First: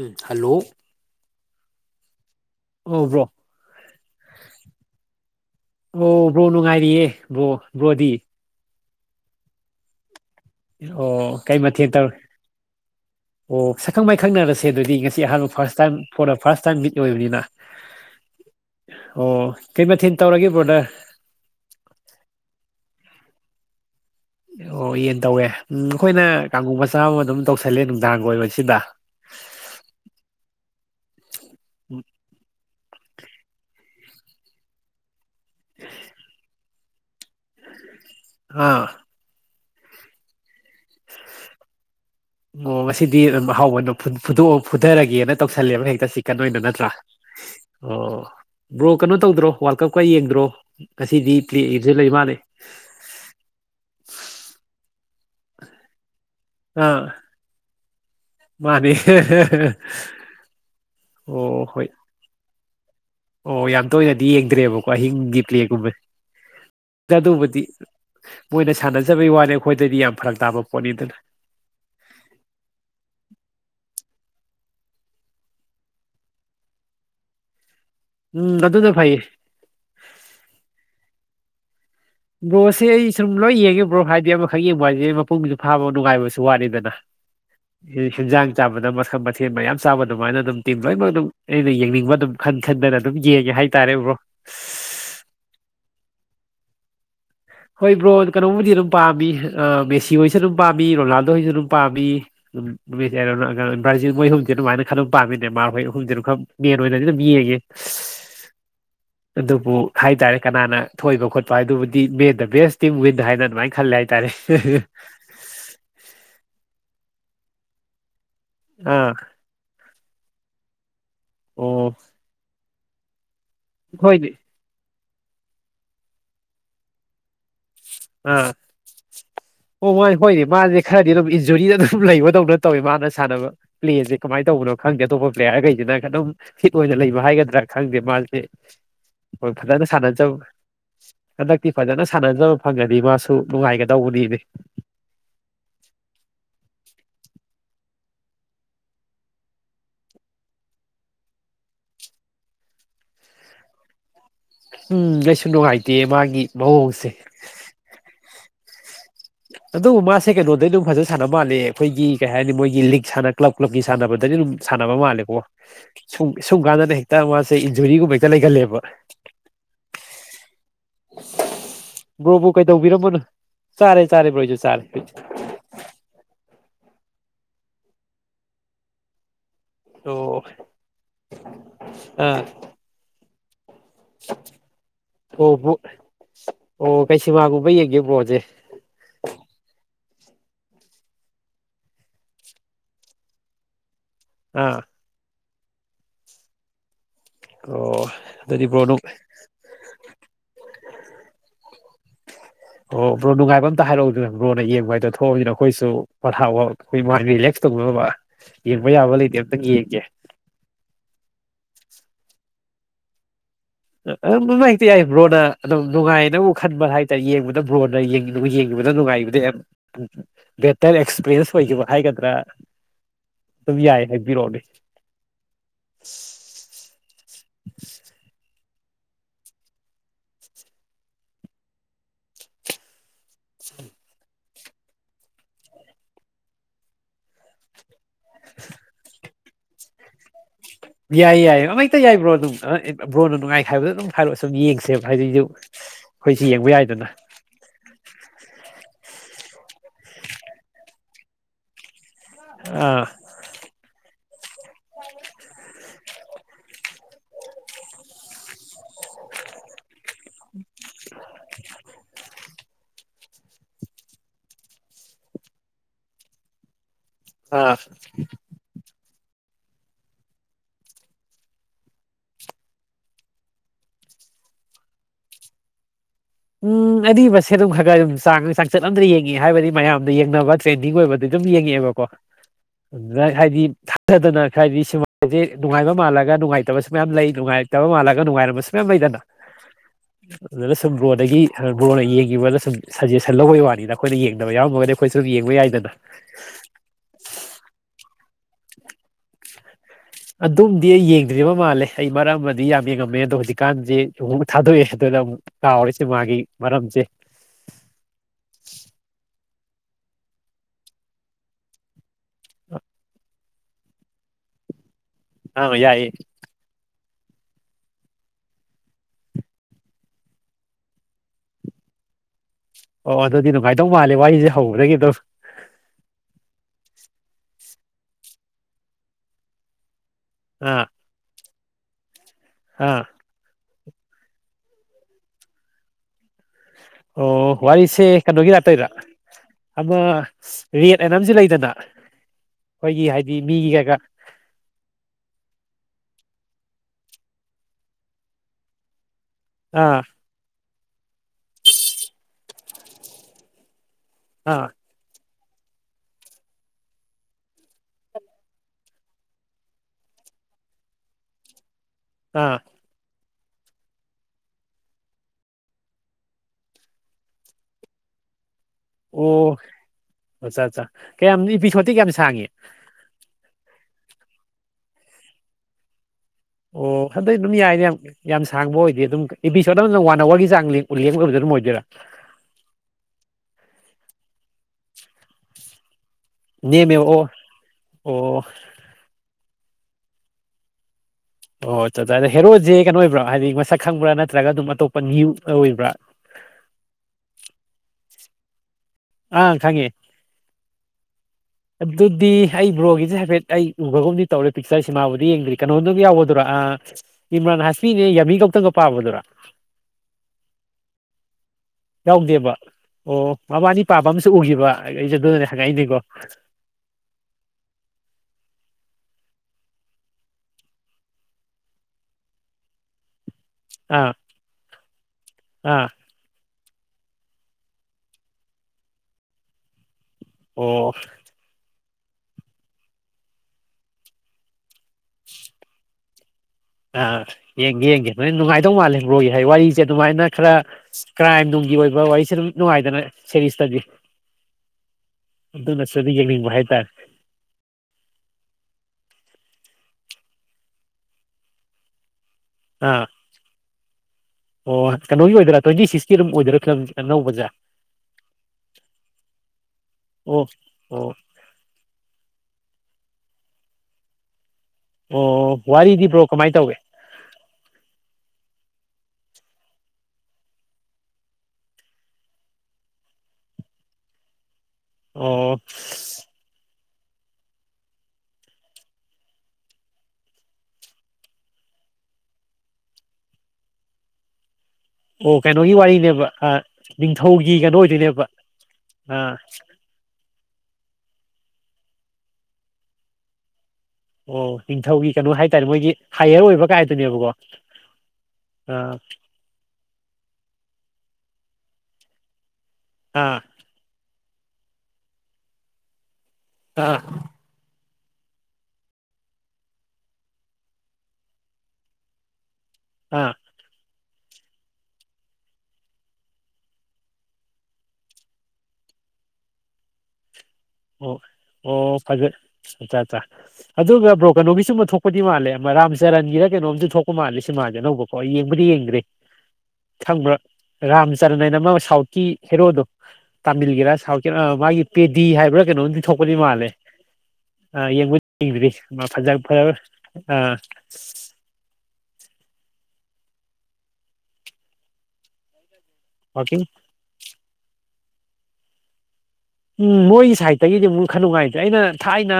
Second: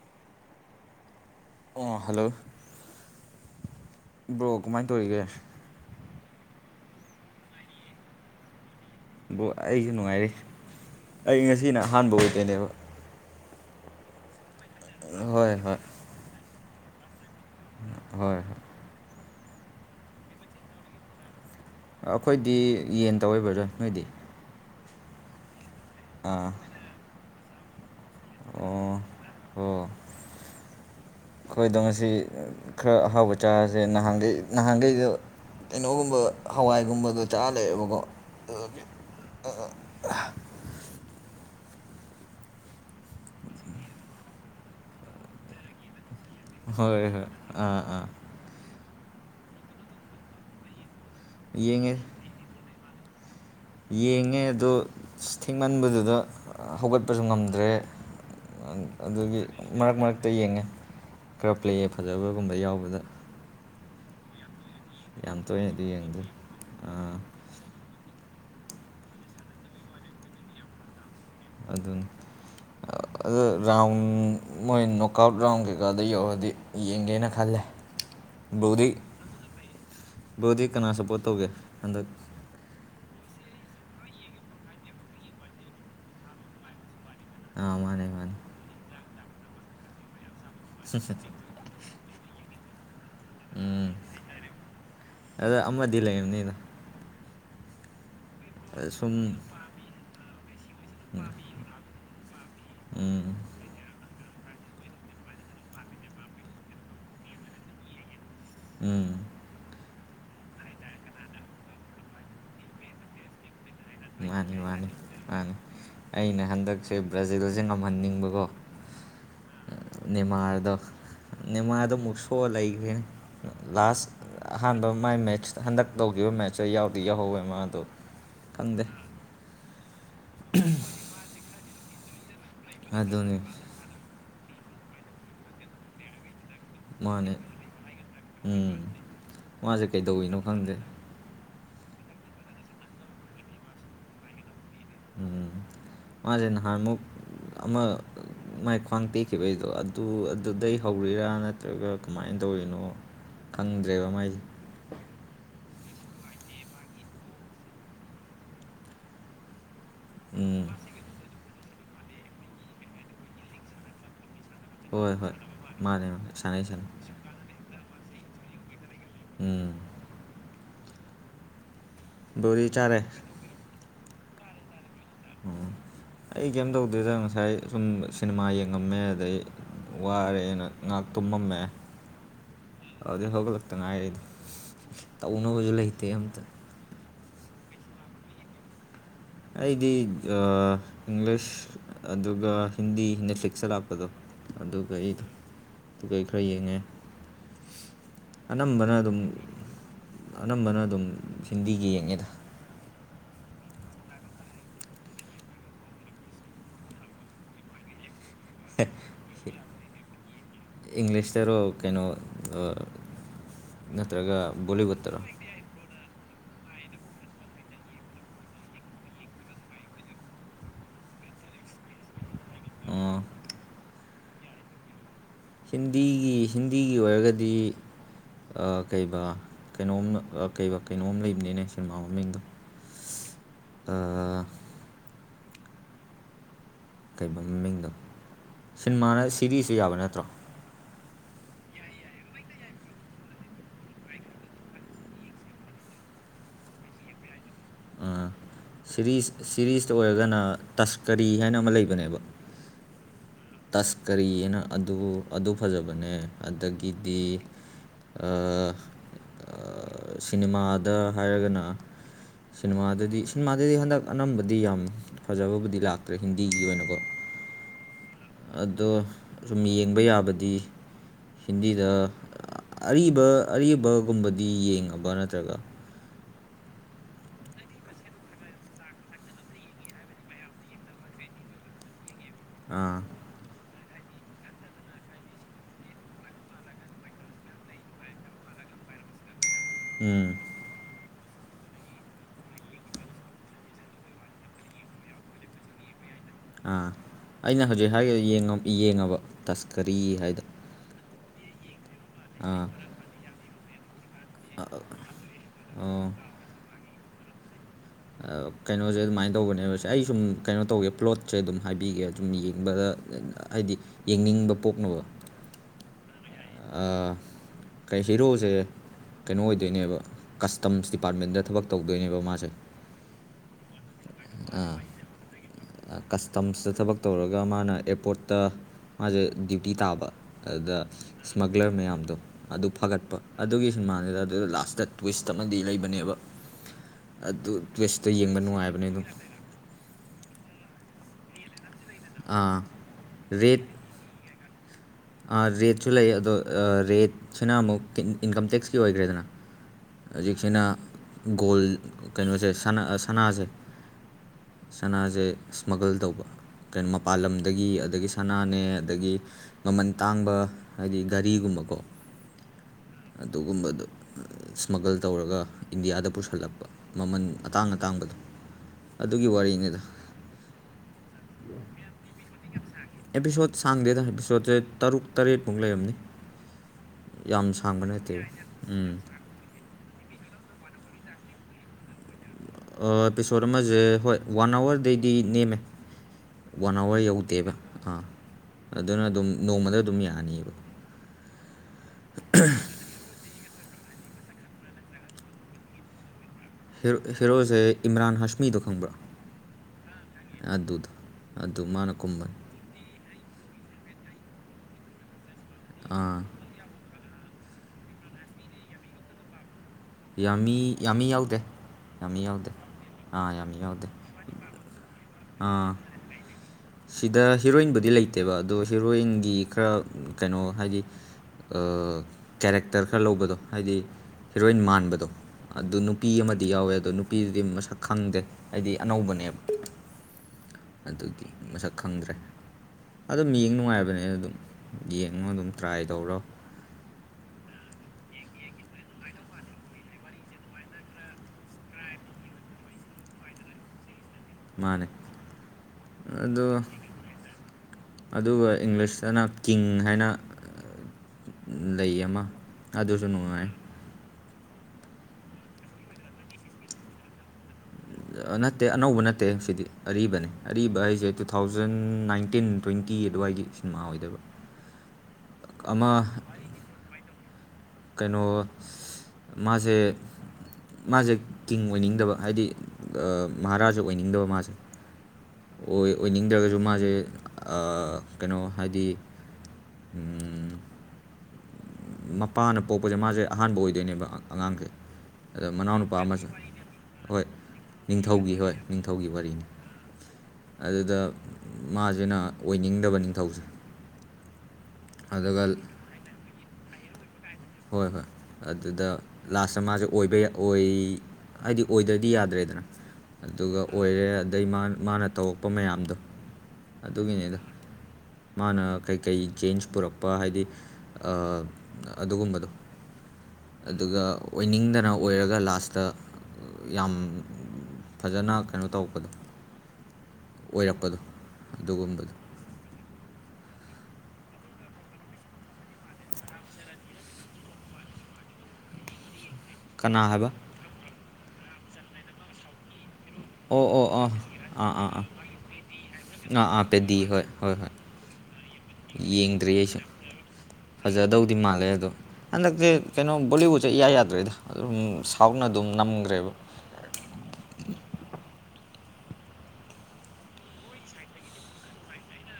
ꯎꯝ hello ꯑꯥ hello ꯑꯧꯕ꯭ꯔꯣ bro ꯀꯃꯥꯏꯟ ꯇꯧꯔꯤꯒꯦ ꯑꯣ ꯕ꯭ꯔꯣ ꯅꯨꯡꯉꯥꯏꯔꯤꯌꯦ ꯕ꯭ꯔꯣ ꯕ꯭ꯔꯣꯗꯤ ꯕ꯭ꯔꯣ ꯑꯩꯖꯨ ꯅꯨꯡꯉꯥꯏꯔꯤ ꯑꯣ ꯑꯩ ꯀꯩ ꯉꯁꯤꯅ ꯃꯊꯦꯟ ꯇ ꯑꯍꯥꯟꯕ ꯑꯣꯏꯗꯣꯏꯅꯦꯕ ꯑꯣ ꯁꯛꯈꯪ ꯃꯥꯏ ꯈꯪꯅꯔꯁꯦ ꯑꯗꯨꯗꯤ ꯉꯁꯤ ꯑꯍꯥꯟꯕ ꯍꯣꯏ ꯍꯣꯏ ꯐꯥꯔꯁ ꯇꯥꯏꯝ ꯐꯣꯔ ꯗꯥ ꯐꯥꯔꯁ ꯇꯥꯏꯝ ꯃꯤꯠ ꯑꯣꯏꯕꯅꯤꯅꯥ ꯍꯣꯏ ꯑꯣ ꯀꯩ ꯃꯊꯦꯟ ꯇꯧꯔꯒꯦ ꯕꯔꯗꯔ ꯑꯩꯈꯣꯏꯗꯤ ꯌꯦꯟ ꯇꯧꯋꯦ ꯕꯔꯗꯔ ꯅꯣꯏꯗꯤ ꯑꯣ ꯌꯦꯟ ꯇꯧꯋꯦ ꯎꯝ ꯑꯈꯣꯏꯅ ꯑꯥ ꯀꯥꯡꯉꯧ ꯃꯆꯥ ꯃ ꯑꯗꯨꯝ ꯇꯧꯁꯜꯂꯦ ꯑꯗꯨꯝ ꯑꯣꯏꯕꯁꯤꯗꯥ ꯑꯈꯣꯏꯗꯣ ꯉꯁꯤ ꯈꯔ ꯑꯍꯥꯎꯕ ꯆꯁꯦ ꯅꯍꯥꯟ ꯗꯤ ꯅꯍꯥꯟꯒꯩꯗꯤ ꯀꯩꯅꯣꯒꯨꯝꯕ ꯍꯋꯥꯏꯒꯨꯝꯕꯗꯣ ꯆꯥ ꯂꯩꯔꯦꯕꯀꯣ ꯑꯥ ꯑꯥ ꯑꯣ ꯉꯁꯤꯗꯤ ꯑꯗꯨꯝ ꯑꯍꯥꯎꯕꯅ ꯐꯨ ꯐꯨꯗꯣꯛ ꯐꯨꯗꯔꯒꯦꯅ ꯇꯧꯁꯜꯂꯦꯕ ꯍꯦꯛꯇ ꯆꯤꯛ ꯀꯟ ꯑꯣꯏꯅ ꯅꯠꯇ꯭ꯔꯥ ꯍꯣꯏ ꯍꯣꯏ ꯑꯥ ꯑꯥ ꯑꯣ ꯕ꯭ꯔꯣ ꯀꯅꯣ ꯇꯧꯗ꯭ꯔꯣ ꯋꯥꯔꯜ ꯀꯞꯀ ꯌꯦꯡꯗ꯭ꯔꯣ ꯉꯁꯤꯗꯤ ꯄ꯭ꯂꯦꯖꯨ ꯌꯦꯡꯉꯦ ꯂꯩ ꯃꯥꯜꯂꯦ ꯌꯦꯡꯉꯦ ꯑꯗꯣ ꯊꯦꯡꯃꯟꯕꯗꯨꯗ ꯑꯥ ꯍꯧꯒꯠꯄꯖꯨ ꯉꯝꯗ꯭ꯔꯦ ꯃꯥꯅꯦ ꯑꯗꯒꯤ ꯃꯔꯛ ꯃꯔꯛꯇ ꯌꯦꯡꯉꯦ ꯈꯔ ꯑꯣ ꯍꯣꯏ ꯄ꯭ꯂꯦꯑꯦ ꯐꯖꯕꯒꯨꯝꯕ ꯌꯥꯎꯕꯗꯥ ꯑꯣ ꯌꯥꯝ ꯇꯣꯏꯅꯗꯤ ꯌꯦꯡꯗ꯭ꯔꯦꯕ ꯋꯍꯤꯡꯒꯤ ꯌꯥꯝ ꯄꯂꯦꯒꯨꯝꯕ ꯇꯣꯏꯅꯗꯤ ꯌꯦꯡꯗꯦ ꯆꯥꯗꯨꯕꯨꯗꯤ ꯃꯣꯏꯅ ꯁꯥꯟꯅꯖꯕꯩ ꯋꯥꯅꯤ ꯑꯈꯣꯏꯗꯗꯤ ꯌꯥꯝ ꯐꯔꯛ ꯇꯥꯕ ꯄꯣꯠꯅꯤꯗꯅꯥ ꯑꯗꯨꯅꯦ ꯑꯗꯨ ꯔꯥꯎꯟ ꯃꯣꯏ ꯅꯣꯛ ꯑꯥꯎꯠ ꯔꯥꯎꯟ ꯀꯩꯀꯥꯗꯣ ꯌꯧꯔꯗꯤ ꯌꯦꯡꯒꯦꯅꯥ ꯈꯜꯂꯦ ꯎꯝ ꯕ꯭ꯔꯣꯗꯤ ꯑꯗꯨꯅ ꯐꯩꯌꯦ ꯕ꯭ꯔꯣꯗꯤ ꯀꯅꯥ ꯁꯄꯣꯠ ꯇꯧꯒꯦ ꯍꯟꯗꯛ ꯕ꯭ꯔꯣꯁꯦ ꯑꯩ ꯁꯨꯝ ꯂꯣꯏ ꯌꯦꯡꯉꯦ ꯕ꯭ꯔꯣ ꯍꯥꯏꯗꯤ ꯑꯃꯈꯛ ꯌꯦꯡꯕ ꯍꯥꯏꯖꯦ ꯃꯄꯨꯡꯁꯨ ꯐꯥꯕ ꯅꯨꯡꯉꯥꯏꯕꯁꯨ ꯋꯥꯠꯂꯤꯗꯅꯥ ꯑꯥ ꯍꯦ ꯃꯥꯅꯦ ꯃꯥꯅꯦ ꯍꯦꯟꯖꯥꯡ ꯆꯥꯕꯗ ꯃꯈꯜ ꯃꯊꯦꯜ ꯃꯌꯥꯝ ꯆꯥꯕ ꯑꯗꯨꯃꯥꯏꯅ ꯑꯗꯨꯝ ꯇꯤꯝ ꯂꯣꯏꯅꯃꯛ ꯑꯗꯨꯝ ꯑꯩꯅ ꯌꯦꯡꯅꯤꯡꯕ ꯑꯗꯨꯝ ꯈꯟ ꯈꯟꯗꯅ ꯑꯗꯨꯝ ꯌꯦꯡꯒꯦ ꯎꯝ ꯍꯥꯏꯇꯥꯔꯦ ꯕ꯭ꯔꯣ ꯑꯗ ꯑꯃꯗꯤ ꯂꯩꯔꯝꯅꯤꯗ ꯍꯣꯏ ꯕ꯭ꯔꯣ ꯀꯩꯅꯣꯝꯕꯨꯗꯤ ꯑꯗꯨꯝ ꯄꯥꯝꯃꯤ ꯁꯨꯝ ꯑꯥ ꯃꯦꯁꯤ ꯍꯣꯏꯁꯨ ꯑꯗꯨꯝ ꯄꯥꯝꯃꯤ ꯔꯣꯅꯥꯜꯗꯣ ꯍꯣꯏꯁꯨ ꯑꯗꯨꯝ ꯄꯥꯝꯃꯤ ꯎꯝ [unintelligible] ꯁꯤ ꯑꯗꯨꯃꯥꯏꯅ ꯈꯟꯅ ꯑꯗꯨꯝ ꯄꯥꯝꯃꯤ ꯅꯦꯃꯔꯍꯣꯢ ꯑꯍꯨꯝꯁꯤ ꯑꯗꯨꯝ ꯈꯔ ꯃꯦꯟ ꯑꯣꯏꯅꯗꯤ ꯑꯗꯨꯝ ꯌꯦꯡꯉꯦ ꯎꯝ ꯑꯗꯨꯕꯨ ꯍꯥꯏꯇꯥꯔꯦ ꯀꯅꯥꯅ ꯊꯣꯛꯢꯕ ꯈꯣꯠꯄ ꯍꯥꯏꯗꯨꯕꯨꯗꯤ ꯃꯦꯟꯗ ꯕꯔꯁ ꯇꯤꯝ ꯋꯤꯟ ꯍꯥꯏꯗ ꯃꯥꯅꯤ ꯃꯥꯅꯤ ꯃꯥꯅꯤ ꯑꯩꯅ ꯍꯟꯗꯛꯁꯦ ꯕ꯭ꯔꯥꯖꯤꯜꯁꯦ ꯉꯝꯍꯟꯅꯤꯡꯕꯀꯣ ꯑꯥ ꯅꯦꯃꯥꯔꯗꯣ ꯑꯣ ꯅꯦꯃꯥꯔꯗꯣ ꯑꯃꯨꯛ ꯁꯣꯛꯑ ꯂꯩꯈ꯭ꯔꯦꯅꯦ ꯂꯥꯁ ꯍꯣꯏꯅꯦ ꯑꯍꯥꯟꯕ ꯃꯥꯏ ꯃꯦꯠꯆ ꯍꯟꯗꯛ ꯇꯧꯈꯤꯕ ꯃꯦꯠꯆꯁꯇ ꯌꯥꯎꯗꯤ ꯌꯥꯎꯍꯧꯋꯦ ꯃꯥꯗꯣ ꯑꯥ ꯈꯪꯗꯦ ꯑꯣ ꯍꯣꯏ ꯍꯣꯏꯅꯦ ꯃꯥꯁꯦ ꯈꯔꯗꯤ ꯑꯗꯨꯝ ꯏꯟꯖꯨꯔꯤꯗ ꯑꯗꯨꯝ ꯂꯩꯕꯗꯧꯅ ꯇꯧꯋꯤ ꯃꯥꯅ ꯑꯗꯨꯅꯤ ꯁꯥꯟꯅꯕ ꯄ꯭ꯂꯦꯁꯦ ꯀꯃꯥꯏꯅ ꯇꯧꯕꯅꯣ ꯈꯪꯗꯦ ꯑꯇꯣꯞꯄ ꯄ꯭ꯂꯦꯌꯥꯔꯈꯩꯁꯤꯅ ꯑꯗꯨꯝ ꯐꯤꯠ ꯑꯣꯏꯅ ꯂꯩꯕ ꯃꯥꯅꯦ ꯍꯥꯏꯒꯗ꯭ꯔꯥ ꯈꯪꯗꯦ ꯃꯥꯁꯦ ꯎꯝ ꯍꯣꯏ ꯐꯖꯅ ꯃꯥꯁꯦ ꯁꯥꯟꯖꯧ ꯀꯩꯗꯧꯋꯤꯅꯣ ꯈꯪꯗꯦ ꯍꯟꯗꯥꯛ ꯇꯤ ꯐꯖꯅ ꯁꯥꯟꯅꯖꯕ ꯐꯪꯉꯗꯤ ꯃꯥꯁꯨ ꯅꯨꯡꯉꯥꯏꯒꯗꯧꯕꯅꯤꯅꯦ ꯎꯝ ꯃꯥꯅꯍꯥꯟ ꯑꯃꯨꯛ ꯑꯃ ꯃꯥꯏ ꯈ꯭ꯋꯥꯡ ꯇꯦꯛꯈꯤꯕꯩꯗꯣ ꯑꯗꯨ ꯑꯗꯨꯗꯩ ꯍꯧꯔꯤꯔꯥ ꯅꯠꯇ꯭ꯔꯒ ꯀꯃꯥꯏꯅ ꯇꯧꯔꯤꯅꯣ ꯈꯪꯗ꯭ꯔꯦꯕ ꯃꯥꯏꯁꯦ ꯎꯝ ꯑꯩꯁꯨ ꯅꯨꯡꯉꯥꯏꯇꯦ ꯃꯥꯒꯤ ꯃꯑꯣꯡꯁꯦ ꯑꯗꯨ ꯃꯥꯁꯦ ꯎꯝ ꯀꯩꯅꯣꯗꯩ ꯑꯗꯨꯝ ꯐꯖꯅ ꯁꯥꯟꯅꯕ ꯃꯥꯜꯂꯦ ꯑꯩꯈꯣꯏꯒꯤ ꯀꯩ ꯍꯥꯏꯅꯤ ꯃꯣꯏꯒꯤ ꯂꯤꯛ ꯁꯥꯟꯅ ꯀ꯭ꯂꯕ ꯀ꯭ꯂꯕꯀꯤ ꯁꯥꯟꯅꯕꯗꯗꯤ ꯑꯗꯨꯝ ꯁꯥꯟꯅꯕ ꯍꯣꯏ ꯍꯣꯏ ꯃꯥꯜꯂꯦꯀꯣ ꯃꯥꯅꯦ ꯁꯨꯝ ꯃꯥꯅꯦ ꯁꯨꯝ ꯁꯥꯟꯅꯩ ꯁꯥꯟꯅꯩ ꯀꯥꯟꯗꯅ ꯍꯦꯛꯇ ꯃꯥꯁꯦ ꯏꯟꯖꯨꯔꯤꯒꯨꯝꯕ ꯍꯦꯛꯇ ꯂꯩꯒꯜꯂꯦꯕ ꯎꯝ ꯕ꯭ꯔꯣꯕꯨ ꯕꯣꯔꯤ ꯆꯥꯔꯦ ꯀꯩꯗꯧꯕꯤꯔꯝꯕꯅꯣ ꯆꯥꯔꯦ ꯆꯥꯔꯦ ꯕ꯭ꯔꯣꯁꯨ ꯆꯥꯔꯦ ꯎꯝ ꯑꯩ ꯀꯩꯝ ꯇꯧꯗꯣꯏꯗ ꯉꯁꯥꯏ ꯁꯨꯝ ꯁꯤꯅꯦꯃꯥ ꯌꯦꯡꯉꯝꯃꯦ ꯑꯗꯩ ꯑꯣ ꯋꯥꯔꯦꯅ ꯉꯥꯏꯍꯥꯛ ꯇꯨꯝꯃꯝꯃꯦ ꯑꯥ ꯑꯗꯨꯗ ꯍꯧꯒꯠꯂꯒ ꯈꯛꯇ ꯉꯥꯏꯔꯔꯤ ꯑꯣ ꯇꯧꯅꯕꯁꯨ ꯕ꯭ꯔꯣ ꯂꯩꯇꯦ ꯑꯝꯇ ꯑꯣ ꯀꯩ ꯁꯤꯃ ꯒꯨꯝꯕ ꯌꯦꯡꯒꯦ ꯕꯔꯣ ꯁꯦ ꯑꯩꯗꯤ ꯏꯪꯂꯤꯁ ꯑꯗꯨꯒ ꯍꯤꯟꯗꯤ ꯅꯦꯠꯐꯤꯂꯤꯁꯇ ꯂꯥꯛꯄ ꯗꯣ ꯑꯥ ꯑꯗꯨꯒ ꯑꯩ ꯀꯩ ꯈꯔ ꯌꯦꯡꯉꯦ ꯑꯣ ꯑꯗꯨꯗꯤ ꯕ꯭ꯔꯣ ꯑꯅꯝꯕꯅ ꯅꯨꯡ ꯑꯗꯨꯝ ꯑꯅꯝꯕꯅ ꯑꯗꯨꯝ ꯍꯤꯟꯗꯤꯒꯤ ꯌꯦꯡꯉꯦ ꯑꯣ ꯕ꯭ꯔꯣ ꯅꯨꯡꯉꯥꯏꯕ ꯑꯝꯇ ꯍꯥꯏꯔꯛꯎꯗꯨꯅ ꯕ꯭ꯔꯣꯅ ꯌꯦꯡꯕ ꯍꯥꯏꯗꯣ ꯊꯣꯛꯑꯅꯤꯅ ꯑꯩꯈꯣꯏꯁꯨ ꯄꯣꯊꯥꯕ ꯑꯩꯈꯣꯏ ꯃꯥꯏꯟ ꯔꯤꯂꯦꯛꯁ ꯇꯧꯅꯕ ꯌꯦꯡꯕ ꯌꯥꯕ ꯂꯩꯇꯦ ꯑꯝꯇꯪ ꯌꯦꯡꯒꯦ ꯏꯪꯂꯤꯁꯇꯔꯣ ꯀꯩꯅꯣ ꯑꯥ ꯑꯗꯨꯝ ꯑꯃ ꯍꯦꯛꯇ ꯌꯥꯢꯌꯦ ꯕ꯭ꯔꯣꯅ ꯑꯗꯨꯝ ꯅꯨꯡꯉꯥꯏꯅ ꯈꯟꯕ ꯍꯥꯏꯇꯥꯔꯦ ꯌꯦꯡꯕꯗ ꯕ꯭ꯔꯣꯟꯅ ꯌꯦꯡꯉꯕꯗ ꯅꯨꯡꯉꯥꯏꯕꯗꯨ ꯑ ꯕꯦꯇꯔ ꯑꯦꯛꯁꯄꯔꯤꯟꯁ ꯑꯣꯏꯈꯤꯕ ꯍꯥꯏꯒꯗ꯭ꯔꯥ ꯑꯣ ꯑꯗꯨꯝ ꯌꯥꯏ ꯍꯥꯏꯕꯤꯔꯛꯑꯣꯅꯦ ꯍꯤꯟꯗꯤꯒꯤ ꯍꯤꯟꯗꯤꯒꯤ ꯑꯣꯏꯔꯒꯗꯤ ꯑꯥ ꯀꯩꯕꯥ ꯀꯩꯅꯣꯝ ꯀꯩ ꯀꯩꯅꯣꯝ ꯂꯩꯕꯅꯤꯅꯦ ꯁꯤꯅꯦꯃꯥ ꯃꯃꯤꯡꯗꯣ ꯑꯥ ꯀꯩ ꯃꯃꯤꯡꯗꯣ ꯁꯤꯅꯃꯥꯅ ꯁꯤꯔꯤꯁꯨ ꯌꯥꯕ ꯅꯠꯇ꯭ꯔꯣ ꯌꯥꯏꯌꯦ ꯌꯥꯏꯌꯦ ꯑꯃꯛꯇ ꯌꯥꯏꯕ꯭ꯔꯣ ꯑꯗꯨꯝ ꯕ꯭ꯔꯣꯅ ꯅꯨꯡꯉꯥꯏ ꯍꯥꯏꯕꯗꯣ ꯑꯗꯨꯝ ꯍꯥꯏꯔꯛꯑꯣ ꯁꯨꯝ ꯌꯦꯡꯁꯦꯕ ꯍꯥꯏꯗꯤ ꯑꯩꯈꯣꯏ ꯁꯤ ꯌꯦꯡꯕ ꯌꯥꯏꯗꯅ ꯑ ꯁꯤꯔꯤꯁ ꯁꯤꯔꯤꯁꯇ ꯑꯣꯏꯔꯒꯅ ꯇꯁꯀꯔꯤ ꯍꯥꯏꯅ ꯑꯃ ꯂꯩꯕꯅꯦꯕ ꯑꯥ ꯇꯁꯀꯔꯤꯑꯅ ꯑꯗꯨ ꯑꯗꯨ ꯐꯖꯕꯅꯦ ꯑꯗꯒꯤꯗꯤ ꯁꯤꯅꯦꯃꯥꯗ ꯍꯥꯏꯔꯒꯅ ꯁꯤꯅꯦꯃꯥꯗꯗꯤ ꯁꯤꯅꯦꯃꯥꯗꯗꯤ ꯍꯟꯗꯛ ꯑꯅꯝꯕꯗꯤ ꯌꯥꯝ ꯐꯖꯕꯕꯨꯗꯤ ꯂꯥꯛꯇ꯭ꯔꯦ ꯍꯤꯟꯗꯤꯒꯤ ꯑꯣꯏꯅꯀꯣ ꯑꯥ ꯑꯗꯣ ꯗꯨꯝ ꯌꯦꯡꯕ ꯌꯥꯕꯗꯤ ꯍꯤꯟꯗꯤꯗ ꯑꯔꯤꯕ ꯑꯔꯤꯕꯒꯨꯝꯕꯗꯤ ꯌꯦꯡꯉꯥꯕ ꯅꯠꯇ꯭ꯔꯒ ꯎꯝ ꯑꯔꯤꯕꯁꯦ ꯑꯗꯨꯝ ꯈꯒ ꯈꯒ ꯑꯗꯨꯝ ꯆꯥꯡ ꯆꯥꯡꯆꯠꯃꯗ ꯌꯦꯡꯉꯤ ꯍꯥꯏꯕꯗꯤ ꯃꯌꯥꯝꯗ ꯌꯦꯡꯅꯕ ꯇ꯭ꯔꯦꯟꯗꯤ ꯑꯣꯏꯕ ꯑꯗꯨꯨꯝ ꯌꯦꯡꯉꯦꯛꯕꯀꯣ ꯑꯥ ꯑꯗꯨꯗ ꯍꯥꯏꯗꯤ ꯊꯥꯖꯗꯅ ꯍꯥꯗꯤ ꯁꯤꯝꯃꯁꯦ ꯅꯨꯡꯉꯥꯏꯕ ꯃꯥꯜꯂꯒ ꯅꯨꯡꯉꯥꯏꯇꯕꯁꯨ ꯃꯌꯥꯝ ꯂꯩ ꯅꯨꯡꯉꯥꯏꯇꯕ ꯃꯥꯜꯂꯒ ꯅꯨꯡꯉꯥꯏꯔꯝꯕꯁꯨ ꯃꯌꯥꯝ ꯂꯩꯗꯅ ꯎꯝ ꯑꯗꯨꯗ ꯁꯨꯝ ꯕ꯭ꯔꯣꯗꯒꯤ ꯕ꯭ꯔꯣꯅ ꯌꯦꯡꯒꯤꯕꯗ ꯁꯨꯝ ꯁꯥꯖꯦꯁꯟ ꯂꯧꯕꯒꯤ ꯋꯥꯅꯤꯗ ꯑꯩꯈꯣꯏꯅ ꯌꯦꯡꯗꯕ ꯌꯥꯎꯔꯝꯃꯒꯗꯤ ꯑꯩꯈꯣꯏꯁꯨ ꯁꯨꯝ ꯌꯦꯡꯕ ꯌꯥꯏꯗꯅ ꯑꯥ ꯑꯩꯅ ꯍꯧꯖꯤꯛ ꯍꯥꯏꯒꯤꯕ ꯌꯦꯡꯉꯥꯕ ꯌꯦꯡꯉꯥꯕ ꯇꯁ ꯑꯗꯨꯝꯗꯤ ꯑꯩ ꯌꯦꯡꯗ꯭ꯔꯤꯕ ꯃꯥꯜꯂꯦ ꯑꯩ ꯃꯔꯛ ꯑꯃꯗꯤ ꯑꯥ ꯌꯥꯝ ꯌꯦꯡꯉꯝꯃꯦ ꯑꯗꯣ ꯍꯧꯖꯤꯛꯀꯥꯟꯗꯤ ꯨꯑ ꯋꯨꯛ ꯊꯥꯗꯣꯛꯑꯦ ꯑꯗꯨꯅ ꯑꯃꯨꯛ ꯀꯥꯎꯔꯦ ꯁꯤꯃꯥꯒꯤ ꯃꯔꯝꯖꯦ ꯑ ꯀꯩꯅꯣꯖꯦ ꯑꯗꯨꯃꯥꯏꯅ ꯇꯧꯕꯅꯦꯕꯁꯦ ꯑꯩ ꯁꯨꯝ ꯀꯩꯅꯣ ꯇꯧꯒꯦ ꯄ꯭ꯂꯣꯠꯁꯦ ꯑꯗꯨꯝ ꯍꯥꯏꯕꯤꯒꯦ ꯑꯗꯨꯨꯝ ꯌꯦꯡꯕꯗ ꯍꯥꯏꯗꯤ ꯌꯦꯡꯅꯤꯡꯕ ꯄꯣꯛꯅꯕ ꯑꯧ ꯌꯥꯏꯌꯦ ꯑ ꯀꯩ ꯍꯤꯔꯣꯖꯦ ꯀꯩꯅꯣ ꯑꯣꯏꯗꯣꯏꯅꯦꯕ ꯀꯁꯇꯝꯁ ꯗꯤꯄꯥ꯭ꯔꯠꯃꯦꯟꯗ ꯊꯕꯛ ꯇꯧꯗꯣꯏꯅꯦꯕ ꯃꯥꯖꯦ ꯑꯣ ꯑꯗꯨꯗꯤ ꯅꯨꯡꯉꯥꯏꯗꯧ ꯃꯥꯜꯂꯦ ꯋꯥꯔꯤꯖꯦ ꯍꯧꯕꯗꯒꯤ ꯑꯗꯨꯝ ꯀꯁꯇꯝꯁꯇ ꯊꯕꯛ ꯇꯧꯔꯒ ꯃꯥꯅ ꯑꯦꯔꯄꯣꯔꯠꯇ ꯃꯥꯖꯦ ꯗ꯭ꯌꯨꯇꯤ ꯇꯥꯕ ꯑꯗꯨꯗ ꯑꯥ ꯏꯁꯃꯒ꯭ꯂꯔ ꯃꯌꯥꯝꯗꯣ ꯑꯗꯨ ꯑꯥ ꯐꯒꯠꯄ ꯑꯗꯨꯒꯤ ꯁꯤꯃꯥꯅꯦꯗ ꯑꯗꯨꯗ ꯂꯥꯁꯇ ꯇꯨꯋꯤꯁ ꯑꯃꯗꯤ ꯂꯩꯕꯅꯦꯕ ꯑꯣ ꯑꯗꯨ ꯋꯥꯔꯤꯁꯦ ꯇ꯭ꯋꯤꯁꯇꯣ ꯌꯦꯡꯕ ꯀꯩꯅꯣꯒꯤ ꯇꯥꯏꯞ ꯅꯨꯡꯉꯥꯏꯕꯅꯦ ꯇꯧꯔꯥ ꯑꯗꯨꯝ ꯑꯃ ꯔꯦꯠ ꯑꯅ ꯑꯃꯖꯨ ꯂꯩꯗꯅ ꯑꯥ ꯑꯩꯈꯣꯏꯒꯤ ꯍꯥꯏꯗꯤ ꯃꯤꯒꯤ ꯀꯩꯀꯥ ꯑꯥ ꯔꯦꯠꯁꯨ ꯂꯩ ꯑꯗꯣ ꯔꯦꯠꯁꯤꯅ ꯑꯃꯨꯛ ꯏꯟꯀꯝ ꯇꯦꯛꯁꯀꯤ ꯑꯣꯏꯈ꯭ꯔꯦꯗꯅ ꯑꯥ ꯍꯧꯖꯤꯛꯁꯤꯅ ꯒꯣꯜ ꯀꯩꯅꯣꯖꯦ ꯁꯅꯥꯖꯦ ꯑꯥ ꯁꯅꯥꯖꯦ ꯁ꯭ꯃꯒꯜ ꯇꯧꯕ ꯀꯩ ꯃꯄꯥꯟ ꯂꯝꯗꯒꯤ ꯑꯗꯒꯤ ꯁꯅꯥꯅꯦ ꯑꯗꯒꯤ ꯃꯃꯟ ꯇꯥꯡꯕ ꯍꯥꯏꯗꯤ ꯒꯔꯤꯒꯨꯝꯕꯀꯣ ꯑꯥ ꯑꯗꯨꯒꯨꯝꯕꯗꯣ ꯏꯁꯃꯒꯜ ꯇꯧꯔꯒ ꯏꯟꯗꯤꯌꯥꯗ ꯄꯨꯁꯜꯂꯛꯄ ꯃꯃꯜ ꯑꯇꯥꯡ ꯑꯇꯥꯡꯕꯗꯣ ꯑꯗꯨꯒꯤ ꯑꯣ ꯋꯥꯔꯤꯅꯤꯗ ꯑꯠꯆꯥ ꯑꯠꯆꯥ ꯀꯌꯥꯝ ꯏꯄꯤꯁꯣꯠꯇꯤ ꯀꯌꯥꯝ ꯁꯥꯡꯉꯤ ꯑꯦꯄꯤꯁꯣꯠ ꯁꯥꯡꯗꯦꯗ ꯑꯦꯄꯤꯁꯣꯠꯁꯦ ꯇꯔꯨꯛ ꯇꯔꯦꯠꯃꯨꯛ ꯂꯩꯔꯝꯅꯤ ꯑꯣ ꯑꯗꯩ ꯌꯥꯝ ꯑꯗꯨꯝ ꯌꯥꯏꯅ ꯁꯥꯡꯕ ꯌꯥꯝ ꯅꯠꯇꯦ ꯌꯥꯝ ꯁꯥꯡꯕ ꯎꯝ ꯑꯣꯏꯗꯦ ꯑꯗꯨꯝ ꯏꯄꯤꯁꯣꯠ ꯃꯗ ꯋꯥꯟ ꯑꯋꯥꯔꯒꯤ ꯆꯥꯡ ꯂꯦꯡꯒꯗꯕ ꯑꯗꯨꯝ ꯑꯣꯏꯗꯣꯏꯔꯥ ꯑꯥ ꯏꯄꯤꯁꯣꯠꯖꯦ ꯍꯣꯏ ꯋꯥꯟ ꯑꯋꯥꯔꯗꯤ ꯗꯤ ꯅꯦꯝꯃꯦ ꯋꯥꯟ ꯅꯦꯝꯃꯦꯕ ꯑꯋꯥꯔ ꯑꯣ ꯌꯧꯗꯦꯕ ꯑꯥ ꯑꯣ ꯑꯗꯨꯅ ꯑꯗꯨꯝ ꯅꯣꯡꯃꯗ ꯑꯗꯨꯝ ꯌꯥꯅꯤꯑꯕ ꯑꯣ ꯑꯆꯠꯗ ꯍꯦꯔꯣꯖꯤ ꯀꯩꯅꯣ ꯑꯣꯏꯕ꯭ꯔꯣ ꯍꯥꯏꯗꯤ ꯃꯁꯛ ꯈꯪꯕ꯭ꯔꯥ ꯅꯠꯇ꯭ꯔꯒ ꯑꯗꯨꯝ ꯑꯇꯣꯞꯄ ꯅꯤꯌꯨ ꯑꯣꯏꯕ꯭ꯔꯥ ꯍꯦ ꯍꯦꯔꯣꯖꯦ ꯏꯝꯔꯥꯟ ꯍꯁꯃꯤꯗꯣ ꯈꯪꯕ꯭ꯔꯣ ꯑꯪ ꯈꯪꯉꯦ ꯑꯗꯨ ꯃꯥꯅ ꯀꯨꯝꯕꯅꯤ ꯑꯗꯨꯗꯤ ꯑꯩ ꯕ꯭ꯔꯣꯒꯤꯖꯦ ꯍꯥꯏꯐꯦꯠ ꯑꯩ ꯎꯒꯔꯒꯨꯝꯗꯤ ꯇꯧꯔꯦ ꯄꯤꯛꯆꯔ ꯁꯤꯃꯥꯕꯨꯗꯤ ꯌꯦꯡꯗ꯭ꯔꯤ ꯀꯩꯅꯣꯗꯒ ꯑꯥ ꯌꯥꯎꯕꯗꯨꯔꯥ ꯑꯥ ꯏꯝꯔꯥꯟ ꯍꯁꯃꯤꯅꯦ ꯌꯥꯃꯤ ꯒꯧꯇꯝꯒ ꯄꯥꯕꯗꯨꯔꯥ ꯌꯥꯝꯃꯤ ꯌꯥꯝꯃꯤ ꯌꯥꯎꯗꯦ ꯌꯥꯝꯃꯤ ꯌꯥꯎꯗꯦ ꯌꯥꯎꯗꯦꯕ ꯑꯣ ꯑꯥ ꯌꯥꯝꯃꯤ ꯃꯥꯕꯅꯤ ꯌꯥꯎꯗꯦ ꯄꯥꯕ ꯑꯃꯁꯨ ꯎꯒꯤꯕ ꯑꯩꯖꯦ ꯑꯗꯨꯅꯅꯦ ꯑꯥ ꯍꯪꯉꯛꯏꯅꯦꯀꯣ ꯁꯤꯗ ꯍꯤꯔꯣꯏꯟꯕꯨꯗꯤ ꯂꯩꯇꯦꯕ ꯑꯗꯨ ꯍꯤꯔꯣꯏꯟꯒꯤ ꯈꯔ ꯀꯩꯅꯣ ꯍꯥꯏꯗꯤ ꯑꯥ ꯀꯦꯔꯦꯛꯇ꯭ꯔ ꯈꯔ ꯂꯧꯕꯗꯣ ꯍꯥꯏꯗꯤ ꯑꯥ ꯍꯦꯔꯣꯏꯟ ꯃꯥꯟꯕꯗꯣ ꯑꯗꯨ ꯑꯥ ꯅꯨꯄꯤ ꯑꯃꯗꯤ ꯌꯥꯎꯋꯦ ꯑꯗꯣ ꯅꯨꯄꯤꯗꯨꯗꯤ ꯃꯁꯛ ꯈꯪꯗꯦ ꯍꯥꯏꯗꯤ ꯑꯅꯧꯕꯅꯦꯕ ꯑꯣ ꯑꯗꯨꯒꯤ ꯃꯁꯛ ꯈꯪꯗ꯭ꯔꯦ ꯑꯗꯨꯝ ꯌꯦꯡ ꯅꯨꯡꯉꯥꯏꯕꯅꯦ ꯑꯗꯨꯝ ꯌꯦꯡꯉꯣ ꯑꯗꯨꯝ ꯇ꯭ꯔꯥꯏ ꯇꯧꯔꯣ ꯑꯥ ꯌꯦꯡꯒꯦ ꯌꯦꯡꯒꯦ ꯍꯣꯔꯦꯟ ꯅꯨꯡꯉꯥꯏꯗꯧ ꯃꯥꯜꯂꯦ ꯍꯕ꯭ꯔꯣꯒꯤ ꯍꯥꯏ ꯋꯥꯔꯤꯁꯦ ꯑꯗꯨꯃꯥꯏꯅ ꯈꯔ ꯀ꯭ꯔꯥꯏꯝ ꯅꯨꯡ ꯒꯤ ꯑꯣꯏꯕ ꯋꯥꯔꯤꯁꯦ ꯑꯗꯨ ꯅꯨꯡꯉꯥꯏꯗꯅ ꯁꯔꯤꯁꯇꯗꯤ ꯃꯥꯅꯦ ꯑꯗꯨ ꯅ ꯁꯨꯅꯤ ꯌꯦꯡ ꯅꯤꯡꯕ ꯑꯗꯨ ꯍꯥꯏ ꯇꯔꯦ ꯑꯗꯨꯒ ꯏꯪꯂꯤꯁꯇꯅ ꯀꯤꯡ ꯍꯥꯏꯅ ꯂꯩ ꯑꯃ ꯑꯥ ꯑꯗꯨꯁꯨ ꯅꯨꯡꯉꯥꯏ ꯑꯣ ꯀꯩꯅꯣꯒꯤ ꯑꯣꯏꯗꯣꯏꯔꯥ ꯇ꯭ꯋꯦꯟꯇꯤ ꯁꯤꯛꯁꯀꯤ ꯑꯗꯨꯝ ꯑꯣꯏꯗꯣꯏꯔꯥ ꯐꯤꯂꯝꯁꯦ ꯑꯅꯧꯕꯁꯦ ꯅꯠꯇꯦ ꯑꯅꯧꯕ ꯅꯠꯇꯦ ꯁꯤꯗꯤ ꯑꯔꯤꯕꯅꯤ ꯑꯣ ꯑꯔꯤꯕ ꯑꯩꯁꯦ ꯑꯣ ꯇꯨ ꯊꯥꯎꯖꯟ ꯅꯥꯏꯟꯇꯤꯟ ꯇ꯭ꯋꯦꯟꯇꯤ ꯑꯗꯨꯋꯥꯏꯒꯤ ꯁꯤꯃꯥ ꯑꯣꯏꯗꯣꯢꯕ ꯑꯣ ꯋꯥꯔꯤꯗꯤ ꯕ꯭ꯔꯣ ꯀꯃꯥꯏ ꯇꯧꯒꯦ ꯀꯩꯅꯣ ꯃꯥꯁꯦ ꯃꯥꯁꯦ ꯀꯤꯡ ꯑꯣꯏꯅꯤꯡꯗꯕ ꯍꯥꯏꯗꯤ ꯃꯍꯥꯔꯥꯖ ꯑꯣꯏꯅꯤꯡꯗꯕ ꯃꯥꯁꯦ ꯑꯣ ꯑꯣꯏ ꯑꯣꯏꯅꯤꯡꯗ꯭ꯔꯒꯁꯨ ꯃꯥꯁꯦ ꯑꯥ ꯀꯩꯅꯣ ꯍꯥꯏꯗꯤ ꯎꯝ ꯃꯄꯥꯅ ꯄꯣꯛꯄꯁꯦ ꯃꯥꯁꯦ ꯑꯍꯥꯟꯕ ꯑꯣꯏꯗꯣꯏꯅꯦꯕ ꯑꯉꯥꯡꯁꯦ ꯑꯣ ꯑꯗꯣ ꯀꯩꯅꯣꯒꯤ ꯃꯅꯥꯎꯅꯨꯄꯥ ꯑꯃꯁꯨ ꯋꯥꯔꯤꯅꯦꯕ ꯍꯣꯏ ꯅꯤꯡꯊꯧꯒꯤ ꯀꯩꯅꯣ ꯑꯣꯏꯗꯣꯏꯅꯦꯕ ꯅꯤꯡꯊꯧꯒꯤ ꯍꯣꯏ ꯅꯤꯡꯊꯧꯒꯤ ꯑꯥ ꯋꯥꯔꯤꯅꯤ ꯑꯗꯨꯗ ꯃꯥꯖꯤꯅ ꯑꯣꯏꯅꯤꯡꯗꯕ ꯅꯤꯡꯊꯧꯁꯦ ꯑꯣ ꯅꯤꯡꯊꯧꯒꯤ ꯀꯩꯅꯣ ꯑꯗꯨꯒ ꯍꯥꯏꯇꯥꯔꯦ ꯃꯣꯏꯒꯤ ꯍꯥꯏꯌꯔ ꯑꯣꯏꯕ ꯀꯥꯏꯗꯨꯅꯦꯕꯀꯣ ꯍꯣꯏ ꯍꯣꯏ ꯑꯥ ꯑꯗꯨꯗ ꯂꯥꯁꯇ ꯃꯥꯁꯦ ꯑꯣꯏꯕ ꯌꯥ ꯑꯣꯏ ꯍꯥꯏꯗꯤ ꯑꯣꯏꯗ꯭ꯔꯗꯤ ꯌꯥꯗ꯭ꯔꯦꯗꯅ ꯑꯥ ꯑꯗꯨꯒ ꯑꯣꯏꯔꯦ ꯑꯗꯩ ꯃꯥꯅ ꯃꯥꯅ ꯇꯧꯔꯛꯄ ꯃꯌꯥꯝꯗꯣ ꯑꯥ ꯑꯗꯨꯒꯤꯅꯤꯗ ꯃꯥꯅ ꯀꯩꯀꯩ ꯆꯦꯟꯖ ꯄꯨꯔꯛꯄ ꯍꯥꯏꯗꯤ ꯑꯥ ꯑꯗꯨꯒꯨꯝꯕꯗꯣ ꯑꯥ ꯑꯗꯨꯒ ꯑꯣꯏꯅꯤꯡꯗꯅ ꯑꯣꯏꯔꯒ ꯂꯥꯁꯇ ꯌꯥꯝ ꯐꯖꯅ ꯀꯩꯅꯣ ꯇꯧꯕꯗꯣ ꯑꯣ ꯑꯣ ꯑꯗꯨꯒꯨꯝꯕꯗꯣ ꯐꯖ ꯑꯆꯥꯆꯥ ꯑꯗꯨꯒ ꯕ꯭ꯔꯣ ꯀꯩꯅꯣꯒꯤꯁꯨ ꯑꯃ ꯊꯣꯛꯄꯗꯤ ꯃꯥꯜꯂꯦ ꯃꯔꯥꯝ ꯆꯔꯟꯒꯤꯔ ꯀꯩꯅꯣꯝꯗꯤ ꯊꯣꯛꯄ ꯃꯥꯜꯂꯦ ꯁꯤꯃꯥꯁꯦ ꯑꯅꯧꯕꯀꯣ ꯌꯦꯡꯕꯨꯗꯤ ꯌꯦꯡꯗ꯭ꯔꯤ ꯀꯅꯥ ꯍꯥꯏꯕ ꯈꯪꯕ꯭ꯔꯥ ꯔꯥꯝꯆꯔꯟ ꯍꯥꯏꯅ ꯑꯃ ꯁꯥꯎꯠꯀꯤ ꯍꯦꯔꯣꯗꯣ ꯑꯣ ꯑꯣ ꯇꯥꯃꯤꯜꯒꯤꯔ ꯑꯣ ꯁꯥꯎꯠꯀꯤꯔ ꯑꯥ ꯃꯥꯒꯤ ꯑꯥ ꯑꯥ ꯄꯦꯗꯤ ꯍꯥꯏꯕ꯭ꯔꯥ ꯀꯩꯅꯣꯝꯗꯤ ꯊꯣꯛꯄꯗꯤ ꯑꯥ ꯑꯥ ꯃꯥꯜꯂꯦ ꯄꯦꯗꯤ ꯍꯣꯏ ꯍꯣꯏ ꯍꯣꯏ ꯑꯥ ꯌꯦꯡꯕꯨꯗꯤ ꯌꯦꯡꯗ꯭ꯔꯤ ꯐꯖ ꯌꯦꯡꯗ꯭ꯔꯤ ꯐ ꯑꯩꯁꯨ ꯑꯥ ꯐꯖꯗꯧꯗꯤ ꯃꯥꯜꯂꯦ ꯑꯗꯣ ꯍꯟꯗꯛꯇꯤ ꯀꯩꯅꯣ ꯕꯣꯂꯤꯋꯨꯗꯁꯦ ꯏꯌꯥ ꯌꯥꯗ꯭ꯔꯦꯗ ꯑꯗꯨꯝ ꯁꯥꯎꯠꯅ ꯑꯗꯨꯝ ꯅꯝ ꯋꯥꯀꯤꯡ ꯎꯝ ꯃꯣꯏꯒꯤ ꯁꯥꯏꯗꯠꯇꯒꯤꯗꯤ ꯑꯃꯨꯛ ꯈ ꯅꯨꯡꯉꯥꯏꯇꯦ ꯑꯩꯅ ꯊꯥꯏꯅ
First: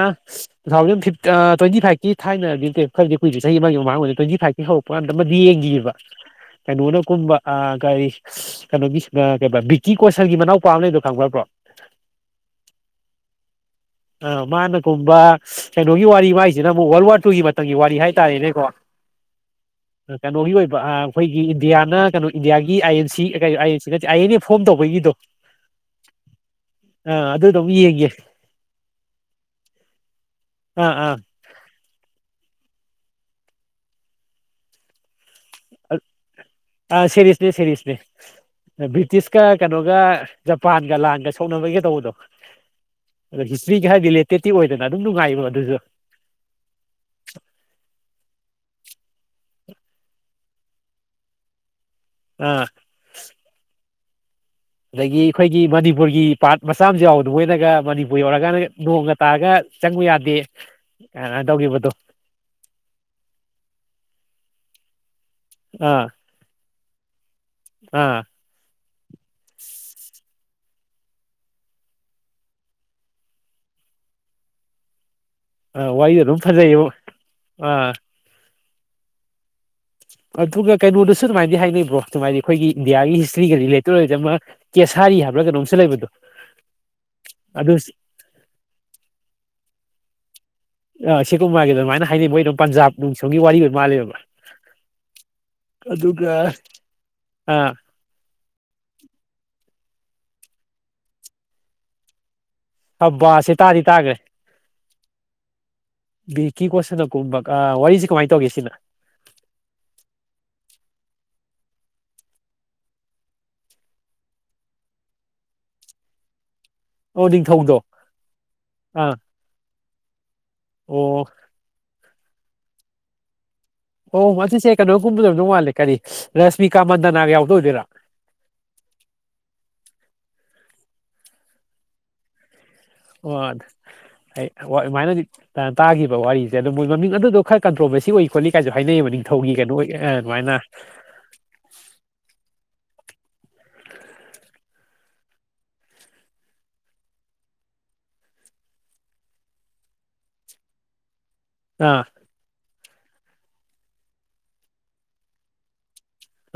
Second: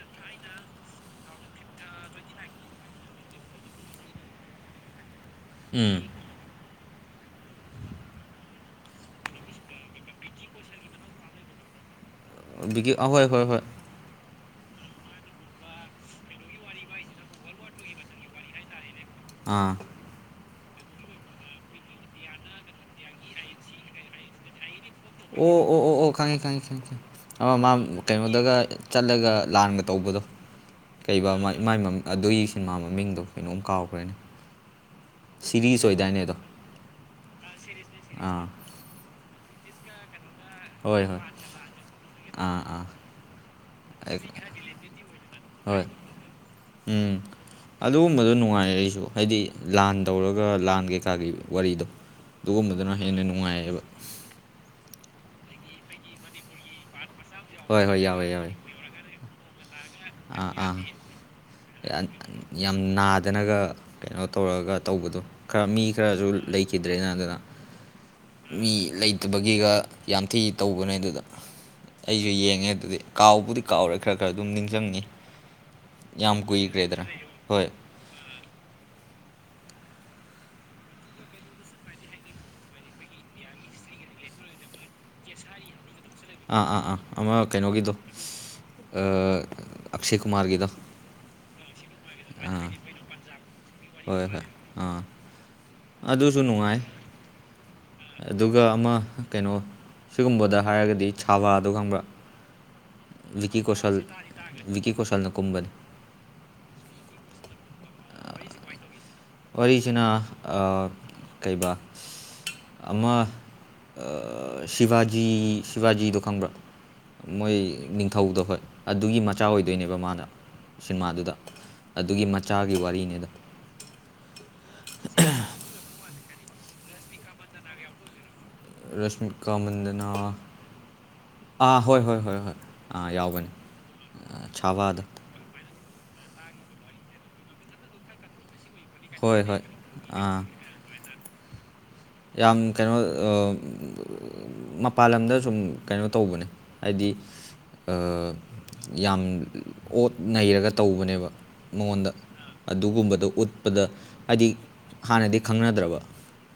ꯇꯨ ꯊꯥꯎꯖꯟ ꯐꯤꯕ ꯑꯥ ꯇ꯭ꯋꯦꯟꯇꯤ ꯐꯥꯏꯚꯀꯤ ꯊꯥꯏꯅꯗꯤ ꯅꯠꯇꯦ ꯈꯔꯗꯤ ꯀꯨꯏꯦ ꯆꯍꯤ ꯑꯃꯒꯤ ꯃꯃꯥꯡ ꯑꯣꯏꯅꯤ ꯇ꯭ꯋꯦꯟꯇꯤ ꯐꯥꯏꯚꯀꯤ ꯍꯧꯔꯛꯄ ꯀꯥꯟꯗ ꯑꯃꯗꯤ ꯌꯦꯡꯒꯤꯕ ꯎꯝ ꯀꯩꯅꯣꯅ ꯀꯨꯝꯕ ꯑꯥ ꯀꯔꯤ ꯀꯩꯅꯣꯒꯤ ꯑꯥ ꯀꯩꯕ ꯕꯤꯀꯤ ꯀꯣꯁꯜꯒꯤ ꯃꯅꯥꯎꯄꯥꯥꯃ ꯂꯩꯗꯣ ꯈꯪꯕ꯭ꯔ ꯕꯣꯔ ꯕꯤꯀꯤ ꯑꯍꯣꯏ ꯍꯣꯏ ꯍꯣꯏ ꯃꯥꯅ ꯀꯨꯝꯕ ꯀꯩꯅꯣꯒꯤ ꯋꯥꯔꯤ ꯃꯥꯏꯁꯤꯅ ꯑꯃꯨꯛ ꯋꯥꯔꯜ ꯋꯥꯔ ꯇꯨꯒꯤ ꯃꯇꯝꯒꯤ ꯋꯥꯔꯤ ꯍꯥꯏꯇꯥꯔꯦꯅꯦꯀꯣ ꯑꯥ ꯀꯩꯅꯣꯒꯤ ꯑꯣꯏ ꯑꯥ ꯑꯩꯈꯣꯏꯒꯤ ꯏꯟꯗꯤꯌꯥꯅ ꯀꯩꯅꯣ ꯏꯟꯗꯤꯌꯥꯒꯤ ꯑꯥꯏ ꯑꯦꯟ ꯁꯤ ꯑꯀꯩ ꯑꯥꯏ ꯑꯦꯟ ꯁꯤ ꯅꯠꯇꯦ ꯑꯥꯏ ꯑꯦꯟ ꯑꯦ ꯐꯣꯔꯝ ꯇꯧ ꯑꯣ ꯑꯣ ꯑꯣ ꯑꯣ ꯈꯪꯉꯦ ꯈꯪꯉꯦ ꯈꯪ ꯈꯪ ꯑꯥ ꯑꯗꯨꯗꯣ ꯃꯥ ꯑꯃꯨꯛ ꯌꯦꯡꯒꯦ ꯀꯩꯅꯣꯗꯒ ꯆꯠꯂꯒ ꯂꯥꯟꯒ ꯇꯧꯕꯗꯣ ꯑꯥ ꯑꯥ ꯀꯩꯕ ꯑꯃ ꯃꯥꯢ ꯃꯃꯤ ꯑꯗꯨꯒꯤ ꯁꯤꯟꯃꯥ ꯃꯃꯤꯡꯗꯣ ꯀꯩꯅꯣꯝ ꯀꯥꯎꯒ꯭ꯔꯦꯅꯦ ꯑꯥ ꯁꯦꯔꯤꯁꯅꯦ ꯁꯦꯔꯤꯁꯅꯦ ꯑꯥ ꯕ꯭ꯔꯤꯇꯤꯁꯀ ꯀꯩꯅꯣꯒ ꯖꯄꯥꯟꯒ ꯍꯣꯏ ꯍꯣꯏ ꯂꯥꯟꯒ ꯁꯣꯛꯅꯕꯩꯒ ꯇꯧꯕꯗꯣ ꯑꯥ ꯑꯥ ꯎꯝ ꯍꯤꯁꯇ꯭ꯔꯤꯒꯤ ꯍꯥꯏ ꯔꯤꯂꯦꯇꯦꯠꯇꯤ ꯑꯩ- ꯑꯣꯏꯗꯅ ꯑꯗꯨꯝ ꯅꯨꯡꯉꯥꯏꯕꯣ ꯑꯗꯨꯁꯨ ꯍꯣꯏ ꯎꯝ ꯑꯗꯨꯒꯨꯝꯕꯗꯣ ꯅꯨꯡꯉꯥꯏ ꯑꯩꯖꯨ ꯎꯝ ꯍꯥꯏꯗꯤ ꯂꯥꯟ ꯇꯧꯔꯒ ꯂꯥꯟ ꯀꯩꯀꯥꯒꯤ ꯋꯥꯔꯤꯗꯣ ꯑꯥ ꯑꯗꯨꯒꯨꯝꯕꯗꯨꯅ ꯍꯦꯟꯅ ꯅꯨꯡꯉꯥꯏꯌꯦꯕ ꯑꯗꯒꯤ ꯑꯩꯈꯣꯏꯒꯤ ꯃꯅꯤꯄꯨꯔꯒꯤ ꯄꯥꯔꯠ ꯃꯆꯥ ꯑꯃꯁꯨ ꯌꯥꯎꯕ ꯇꯣꯏꯅꯒ ꯍꯣꯏ ꯍꯣꯏ ꯃꯅꯤꯄꯨꯔ ꯌꯥꯎꯋꯦ ꯌꯧꯔꯒ ꯌꯥꯎꯋꯦ ꯅꯣꯡꯒ ꯇꯥꯔꯒ ꯆꯪꯕ ꯌꯥꯗꯦ ꯑꯥ ꯑꯥ ꯀꯥꯢꯅ ꯌꯥꯝ ꯅꯥꯗꯅꯒ ꯀꯩꯅꯣ ꯇꯧꯔꯒ ꯇꯧꯕꯗꯣ ꯈꯔ ꯃꯤ ꯑꯥ ꯈꯔꯁꯨ ꯂꯩꯈꯤꯗ꯭ꯔꯦꯅ ꯑꯗꯨꯅ ꯑꯥ ꯃꯤ ꯂꯩꯇꯕꯒꯤꯒ ꯌꯥꯝ ꯊꯤ ꯇꯧꯕꯅꯦ ꯑꯗꯨꯗ ꯑꯩꯖꯨ ꯌꯦꯡꯉꯦ ꯑꯗꯨꯗꯤ ꯀꯥꯎꯕꯨꯗꯤ ꯀꯥꯎꯔꯦ ꯈꯔ ꯈꯔ ꯑꯗꯨꯝ ꯅꯤꯡꯖꯪꯉꯤ ꯑꯥ ꯋꯥꯔꯤꯗꯣ ꯑꯗꯨꯝ ꯐꯖꯩꯌꯦꯕ ꯑꯥ ꯑꯗꯨꯒ ꯀꯩꯅꯣꯗꯁꯨ ꯑꯗꯨꯃꯥꯏꯗꯤ ꯍꯥꯏꯅꯩ ꯕ꯭ꯔꯣ ꯑꯗꯨꯃꯥꯏꯗꯤ ꯑꯩꯈꯣꯏꯒꯤ ꯏꯟꯗꯤꯌꯥꯒꯤ ꯍꯤꯁꯇ꯭ꯔꯤꯒ ꯔꯤꯂꯦꯇꯦꯠ ꯑꯣꯏꯗꯤ ꯀꯦꯁꯥ ꯀꯔꯤ ꯍꯥꯏꯕ꯭ꯔ ꯀꯩꯅꯣꯝꯁꯨ ꯂꯩꯕꯗꯣ ꯑꯥ ꯑꯥ ꯑꯥ ꯑꯃ ꯑꯗꯨ ꯀꯩꯅꯣꯒꯤꯗꯣ ꯑꯥ ꯑꯛꯁꯦ ꯀꯨꯃꯥꯔꯒꯤꯗ ꯑꯛꯁꯤꯀꯨꯃꯔꯒꯤꯗꯣ ꯑꯗꯨꯃꯥꯏꯅ ꯍꯥꯏꯅꯩ ꯃꯣꯏꯗꯣ ꯑꯥ ꯄꯟꯖꯥꯞ ꯅꯨꯡ ꯁꯣꯝꯒꯤ ꯋꯥꯔꯤ ꯑꯣꯏ ꯃꯥꯜꯂꯦꯕ ꯍꯣꯏ ꯍꯣꯏ ꯑꯥ ꯑꯗꯨꯒ ꯑꯗꯨꯁꯨ ꯅꯨꯡꯉꯥꯏ ꯑꯥ ꯑꯗꯨꯒ ꯑꯃ ꯀꯩꯅꯣ ꯁꯤꯒꯨꯝꯕꯗ ꯍꯥꯏꯔꯒꯗꯤ ꯁꯥꯕꯗꯣ ꯈꯪꯕ꯭ꯔ ꯑꯞꯕꯁꯦ ꯇꯥꯗꯤ ꯇꯥꯈ꯭ꯔꯦ ꯚꯤꯀꯤ ꯀꯣꯁꯜꯅ ꯀꯨꯝꯕꯅꯤ ꯕꯤꯀꯤ ꯀꯣꯁꯟꯅ ꯀꯨꯝꯕ ꯑ ꯋꯥꯔꯤꯁꯦ ꯀꯃꯥꯏꯅ ꯇꯧꯒꯦ ꯁꯤꯅ ꯋꯥꯔꯤꯁꯤꯅ ꯑ ꯀꯩꯕ ꯑꯃ ꯁꯤꯚꯖꯤ ꯁꯤꯚꯖꯤꯗꯣ ꯈꯪꯕ꯭ꯔꯥ ꯑꯣ ꯃꯣꯏ ꯅꯤꯡꯊꯧꯗꯣ ꯅꯤꯡꯊꯧꯗꯣ ꯍꯣꯏ ꯑꯥ ꯑꯗꯨꯒꯤ ꯃꯆꯥ ꯑꯣꯏꯗꯣꯏꯅꯦꯕ ꯃꯥꯅ ꯑꯣ ꯁꯤꯃꯥꯗꯨꯗ ꯑꯗꯨꯒꯤ ꯃꯆꯥꯒꯤ ꯋꯥꯔꯤꯅꯤꯗ ꯑꯣ ꯃꯁꯤꯁꯦ ꯀꯩꯅꯣꯅ ꯀꯨꯝꯕꯗꯣ ꯑꯣꯏꯗꯧ ꯃꯥꯜꯂꯦ ꯀꯔꯤ ꯔꯁꯃꯤꯀꯥ ꯃꯟꯗꯅꯒ ꯌꯥꯎꯕꯗꯣ ꯑꯣꯏꯗꯣꯏꯔꯥ ꯔꯁꯃꯤꯀꯥ ꯃꯟꯗꯅꯥ ꯑꯥ ꯍꯣꯏ ꯍꯣꯏ ꯍꯣꯏ ꯍꯣꯏ ꯑꯥ ꯌꯥꯎꯕꯅꯤ ꯍꯣꯏ ꯑꯩꯪ ꯆꯥꯕꯥꯗ ꯃꯥꯏꯅꯗꯤ ꯑ ꯇꯥꯈꯤꯕ ꯋꯥꯔꯤꯁꯦ ꯑꯗꯣ ꯃꯣꯏ ꯃꯃꯤꯡ ꯒꯗꯨꯗꯣ ꯈꯔ ꯀꯟꯇ꯭ꯔꯣꯕꯔꯁꯤ ꯑꯣꯏ ꯈꯣꯠꯂꯤ ꯀꯥꯏꯁꯨ ꯍꯥꯏꯅꯩꯌꯦꯕ ꯍꯣꯏ ꯅꯤꯡꯊꯧꯒꯤ ꯍꯣꯏ ꯀꯩꯅꯣ ꯑꯣꯏ ꯑ ꯑꯥ ꯗꯨꯃꯥꯏꯅ ꯌꯥꯝ ꯀꯩꯅꯣ ꯑ ꯎꯝ [unintelligible] ꯃꯄꯥꯟ ꯂꯝꯗ ꯁꯨꯝ ꯀꯩꯅꯣ ꯇꯧꯕꯅꯦ ꯍꯥꯏꯗꯤ ꯑꯥ ꯌꯥꯝ ꯑꯣꯠ ꯅꯩꯔꯒ ꯇꯧꯕꯅꯦꯕ ꯑꯥ ꯃꯉꯣꯟꯗ ꯑꯗꯨꯒꯨꯝꯕꯗꯣ ꯎꯠꯄꯗ ꯍꯥꯏꯗꯤ ꯍꯥꯟꯅꯗꯤ ꯈꯪꯅꯗ꯭ꯔꯕ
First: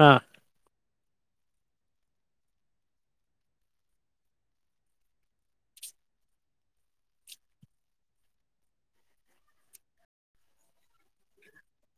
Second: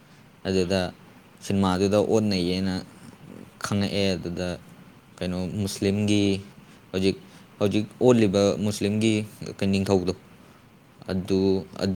ꯑꯥ ꯑꯗꯨꯗ ꯁꯤꯟꯃꯥꯗꯨꯗ ꯑꯣꯠꯅꯩꯌꯦꯅ ꯈꯉꯛꯑꯦ ꯑꯗꯨꯗ ꯀꯩꯅꯣ ꯃꯨꯁꯂꯤꯝꯒꯤ ꯍꯧꯖꯤꯛ ꯍꯧꯖꯤꯛ ꯑꯣꯜꯂꯤꯕ ꯃꯨꯁꯂꯤꯝꯒꯤ ꯀ ꯅꯤꯡꯊꯧꯗꯣ ꯑꯗꯨ ꯑꯠ